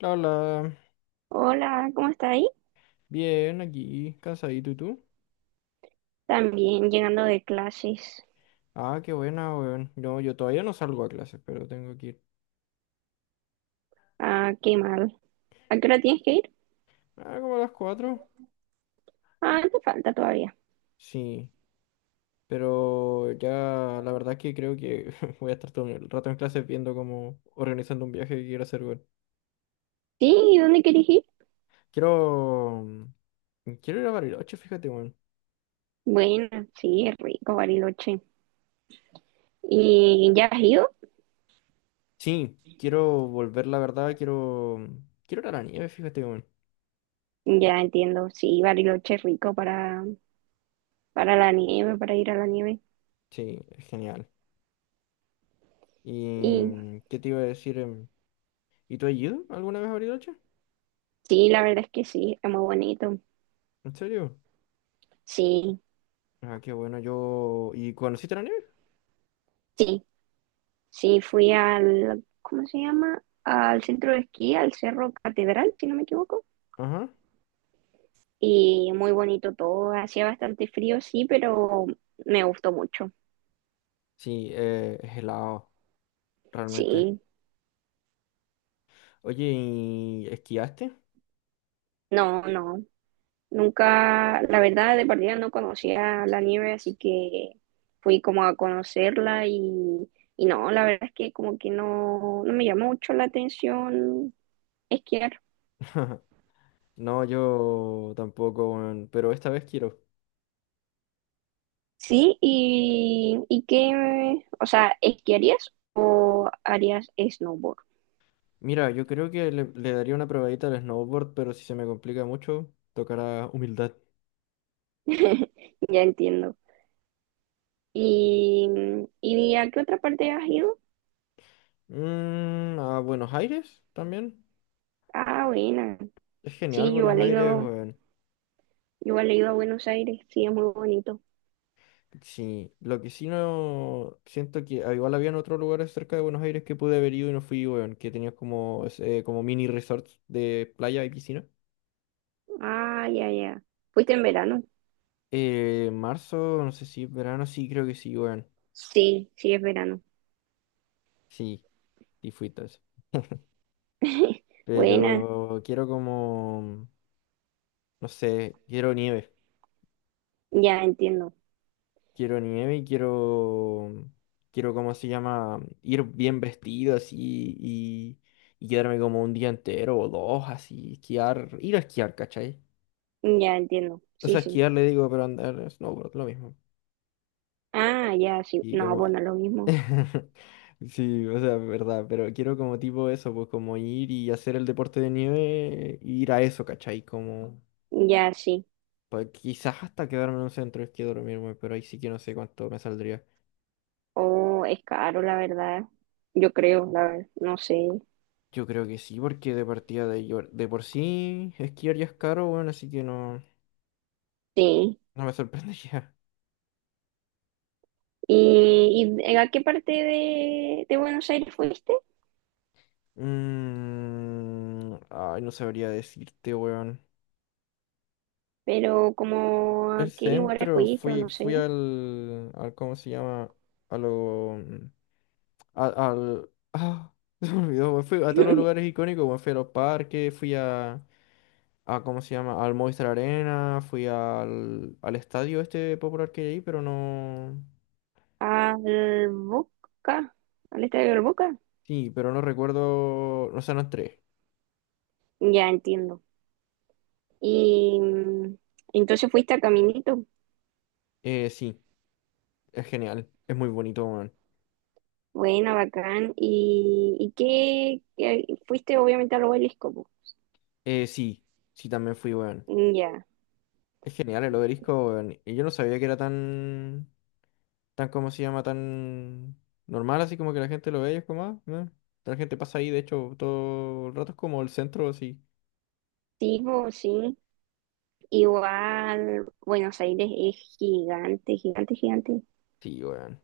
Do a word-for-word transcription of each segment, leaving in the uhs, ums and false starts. La, la, Hola, ¿cómo está ahí? Bien, aquí, cansadito, ¿y tú? También llegando de clases. Ah, qué buena, weón. No, yo todavía no salgo a clases, pero tengo que ir. Ah, qué mal. ¿A qué hora tienes que ir? Ah, ¿como a las cuatro? Ah, te falta todavía. Sí, pero ya la verdad que creo que voy a estar todo el rato en clases viendo cómo organizando un viaje que quiero hacer, weón. Sí, ¿y dónde quieres ir? Quiero... mm, Quiero ir a Bariloche, fíjate, weón. Bueno, sí, es rico, Bariloche. ¿Y ya has ido? Sí, quiero volver, la verdad, quiero... Quiero ir a la nieve, fíjate, weón. Ya entiendo, sí, Bariloche es rico para, para la nieve, para ir a la nieve. Sí, es genial. ¿Y Y mm, qué te iba a decir? em, ¿Y tú has ido alguna vez a Bariloche? sí, la verdad es que sí, es muy bonito. ¿En serio? Sí, Ah, qué bueno, yo... ¿Y conociste la nieve? sí, sí, fui al, ¿cómo se llama? Al centro de esquí, al Cerro Catedral, si no me equivoco. Ajá. Y muy bonito todo. Hacía bastante frío, sí, pero me gustó mucho. Sí, eh, es helado, realmente. Sí, Oye, ¿y esquiaste? no, no. Nunca, la verdad, de partida no conocía la nieve, así que fui como a conocerla y, y no, la verdad es que como que no, no me llamó mucho la atención esquiar. No, yo tampoco, weón, pero esta vez quiero. Sí, y, y qué, o sea, ¿esquiarías o harías snowboard? Mira, yo creo que le, le daría una probadita al snowboard, pero si se me complica mucho, tocará humildad. Ya entiendo. ¿Y, y a qué otra parte has ido? Mm, a Buenos Aires también. Ah, buena. Es genial Sí, yo he Buenos Aires, leído, weón. yo he leído a Buenos Aires. Sí, es muy bonito. Sí, lo que sí no siento que ah, igual habían otros lugares cerca de Buenos Aires que pude haber ido y no fui, weón, que tenías como, eh, como mini resorts de playa y piscina. Ah, ya, ya. ¿Fuiste en verano? Eh, marzo, no sé si verano, sí, creo que sí, weón. Sí, sí, es verano. Sí, y fui todo eso. Buena. Pero quiero como, no sé, quiero nieve. Ya entiendo. Quiero nieve y quiero, quiero, ¿cómo se llama? Ir bien vestido así y, y quedarme como un día entero o dos así, esquiar, ir a esquiar, ¿cachai? Ya entiendo. O Sí, sea, sí. esquiar le digo, pero andar snowboard, lo mismo. Ah, ya, sí. Y No, como... bueno, lo mismo. Sí, o sea, verdad, pero quiero como tipo eso, pues como ir y hacer el deporte de nieve, ir a eso, ¿cachai? Como... Ya, sí. Pues quizás hasta quedarme en un centro de esquí a dormirme, pero ahí sí que no sé cuánto me saldría. Oh, es caro, la verdad. Yo creo, la verdad. No sé. Yo creo que sí, porque de partida de, yo- de por sí esquiar ya es caro, bueno, así que no, Sí. no me sorprendería. ¿Y, y eh, a qué parte de, de Buenos Aires fuiste? Mm, ay, no sabría decirte, weón. Pero como a El qué lugares centro, fuiste o fui, no fui sé. al, al, ¿cómo se llama? A lo, mm, a- al, ah, se me olvidó, weón. Fui a todos los lugares icónicos, weón. Fui a los parques, fui a, a, ¿cómo se llama? Al Movistar Arena, fui al, al estadio este popular que hay, ahí, pero no, Al Boca, al estadio del Boca. sí, pero no recuerdo, no, o sea, no entré. Ya entiendo. Y mm, entonces fuiste a Caminito. Eh, sí, es genial, es muy bonito, weón. Buena, bacán. ¿Y, y qué, qué- Fuiste obviamente al obelisco po. Eh, sí, sí, también fui, weón. Ya. Es genial el obelisco, weón. Y yo no sabía que era tan... tan como se llama, tan normal, así como que la gente lo ve y es como, ah, meh. La gente pasa ahí, de hecho, todo el rato es como el centro, así. Sí, po, sí. Igual Buenos Aires es gigante, gigante, gigante. Sí, weón.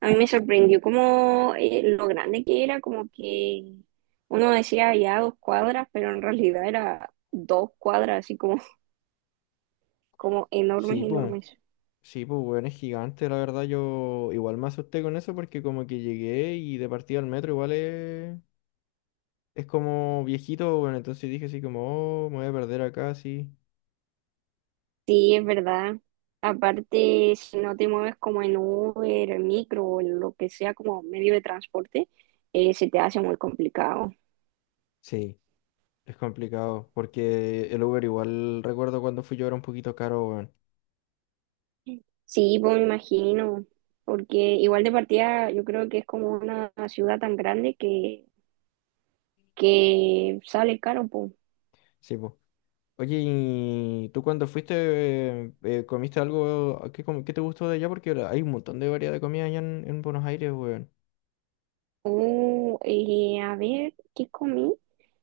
A mí me sorprendió como eh, lo grande que era, como que uno decía ya dos cuadras, pero en realidad era dos cuadras, así como, como enormes, Sí, pum. enormes. Sí, pues, weón, es gigante, la verdad. Yo igual me asusté con eso porque como que llegué y de partida al metro igual es, es como viejito, bueno, entonces dije así como, oh, me voy a perder acá, sí. Sí, es verdad. Aparte, si no te mueves como en Uber, en micro o en lo que sea como medio de transporte, eh, se te hace muy complicado. Sí, es complicado porque el Uber igual, recuerdo cuando fui yo era un poquito caro, weón. Sí, pues me imagino, porque igual de partida yo creo que es como una ciudad tan grande que, que sale caro, pues. Sí, pues. Oye, ¿y tú cuando fuiste eh, comiste algo qué com- que te gustó de allá? Porque la- hay un montón de variedad de comida allá en, en Buenos Aires, weón. Oh, eh, a ver, ¿qué comí?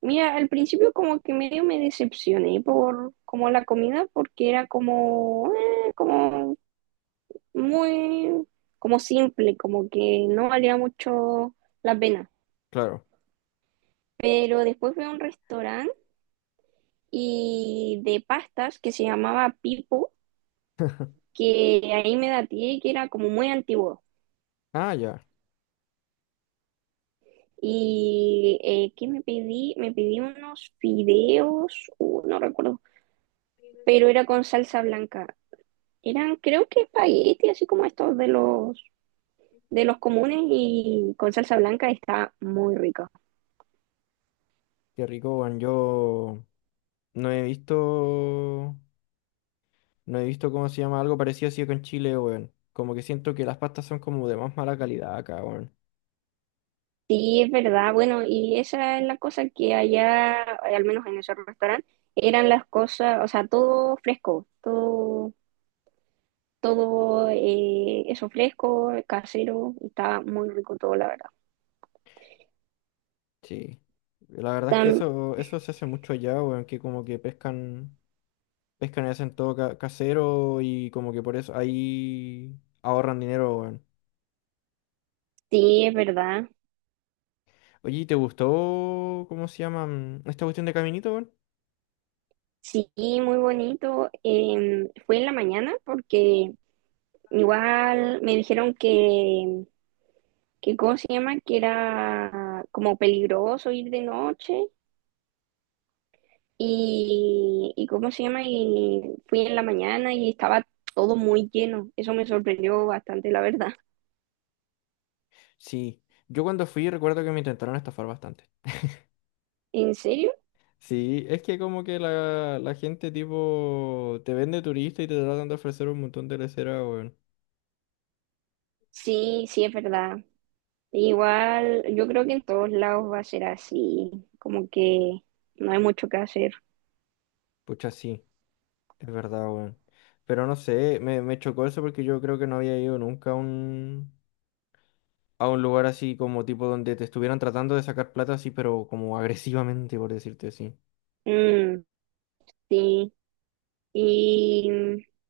Mira, al principio como que medio me decepcioné por como la comida, porque era como, eh, como muy como simple, como que no valía mucho la pena. Claro. Pero después fui a un restaurante y de pastas que se llamaba Pipo, que ahí me daté que era como muy antiguo. Ah, ya. Y eh, ¿qué me pedí? Me pedí unos fideos, uh, no recuerdo, pero era con salsa blanca. Eran, creo que espagueti, así como estos de los de los comunes y con salsa blanca está muy rico. Qué rico, weón. Yo no he visto, no he visto cómo se llama algo parecido así con Chile, weón. Como que siento que las pastas son como de más mala calidad acá, weón. Sí, es verdad. Bueno, y esa es la cosa que allá, al menos en ese restaurante, eran las cosas, o sea, todo fresco, todo, todo eh, eso fresco, casero, y estaba muy rico todo, la verdad. Sí. La verdad es que Tam- eso, eso se hace mucho allá, weón, que como que pescan, pescan y hacen todo ca- casero y como que por eso ahí ahorran dinero, weón. sí, es verdad. Oye, ¿y te gustó, cómo se llama, mm, esta cuestión de Caminito, weón? Sí, muy bonito. Eh, fue en la mañana porque igual me dijeron que, que, ¿cómo se llama? Que era como peligroso ir de noche. Y, y ¿cómo se llama? Y fui en la mañana y estaba todo muy lleno. Eso me sorprendió bastante, la verdad. Sí, yo cuando fui recuerdo que me intentaron estafar bastante. ¿En serio? Sí, es que como que la, la gente tipo te vende turista y te tratan de ofrecer un montón de lesera, weón. Sí, sí, es verdad. Igual, yo creo que en todos lados va a ser así, como que no hay mucho que hacer. Pucha, sí, es verdad, weón. Pero no sé, me, me chocó eso porque yo creo que no había ido nunca a un, a un, lugar así como tipo donde te estuvieran tratando de sacar plata así, pero como agresivamente, por decirte así. Mm, sí. Y,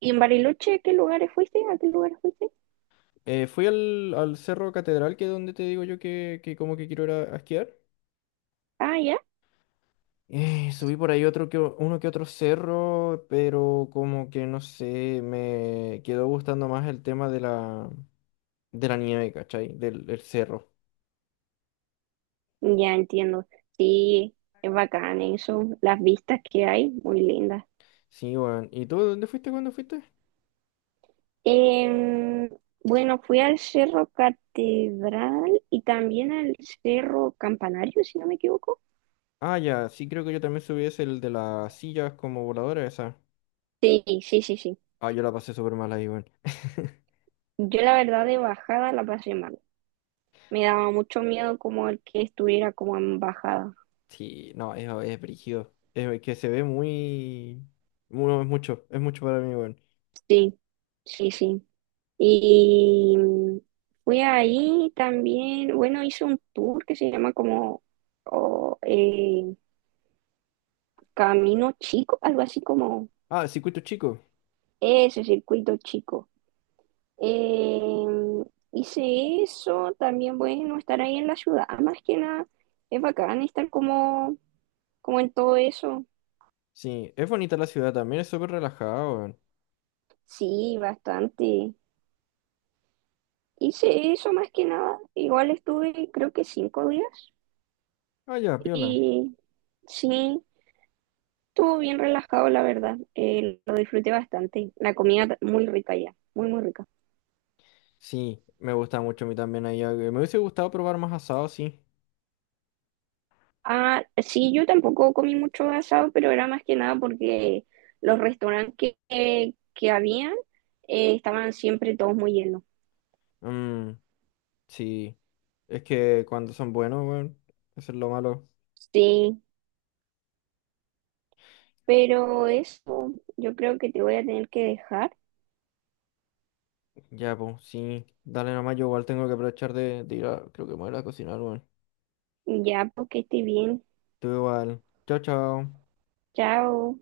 y en Bariloche, ¿qué lugares fuiste? ¿A qué lugares fuiste? Eh, fui al, al Cerro Catedral, que es donde te digo yo que, que como que quiero ir a, a esquiar. Ah, ya. Eh, subí por ahí otro que, o- uno que otro cerro, pero como que no sé, me quedó gustando más el tema de la, de la nieve, ¿cachai? Del, del cerro. Ya entiendo. Sí, es bacán eso. Las vistas que hay, muy lindas. Sí, weón. ¿Y tú dónde fuiste cuando fuiste? Em, bueno, fui al Cerro Catedral y también al Cerro Campanario, si no me equivoco. Ah, ya, sí, creo que yo también subí ese, el de las sillas como voladora esa. Sí, sí, sí, sí. Ah, yo la pasé súper mal ahí, weón. Yo la verdad de bajada la pasé mal. Me daba mucho miedo como el que estuviera como en bajada. Sí, no, es, es brígido. Es que se ve muy... mu- no, es mucho, es mucho, para mí, weón. Sí, sí, sí. Y mm, fui ahí también, bueno, hice un tour que se llama como o, eh, Camino Chico, algo así como Ah, circuito chico. ese circuito chico. Eh, hice eso, también bueno, estar ahí en la ciudad, más que nada, es bacán estar como, como en todo eso. Sí, es bonita la ciudad también, es súper relajada, weón. Sí, bastante. Hice eso más que nada, igual estuve creo que cinco días Ah, ya, piola. y sí, estuvo bien relajado la verdad. Eh, lo disfruté bastante, la comida muy rica ya, muy muy rica. Sí, me gusta mucho a mí también allá. eh, Me hubiese gustado probar más asado, sí. Ah, sí, yo tampoco comí mucho asado, pero era más que nada porque los restaurantes que, que, que habían eh, estaban siempre todos muy llenos. Mm, sí. Es que cuando son buenos, weón. Eso es lo malo. Sí, pero eso yo creo que te voy a tener que dejar Ya, pues, sí. Dale nomás, yo igual tengo que aprovechar de, de ir a, creo que me voy a ir a cocinar, weón. ya porque estoy bien. Tú igual. Chao, chao. Chao.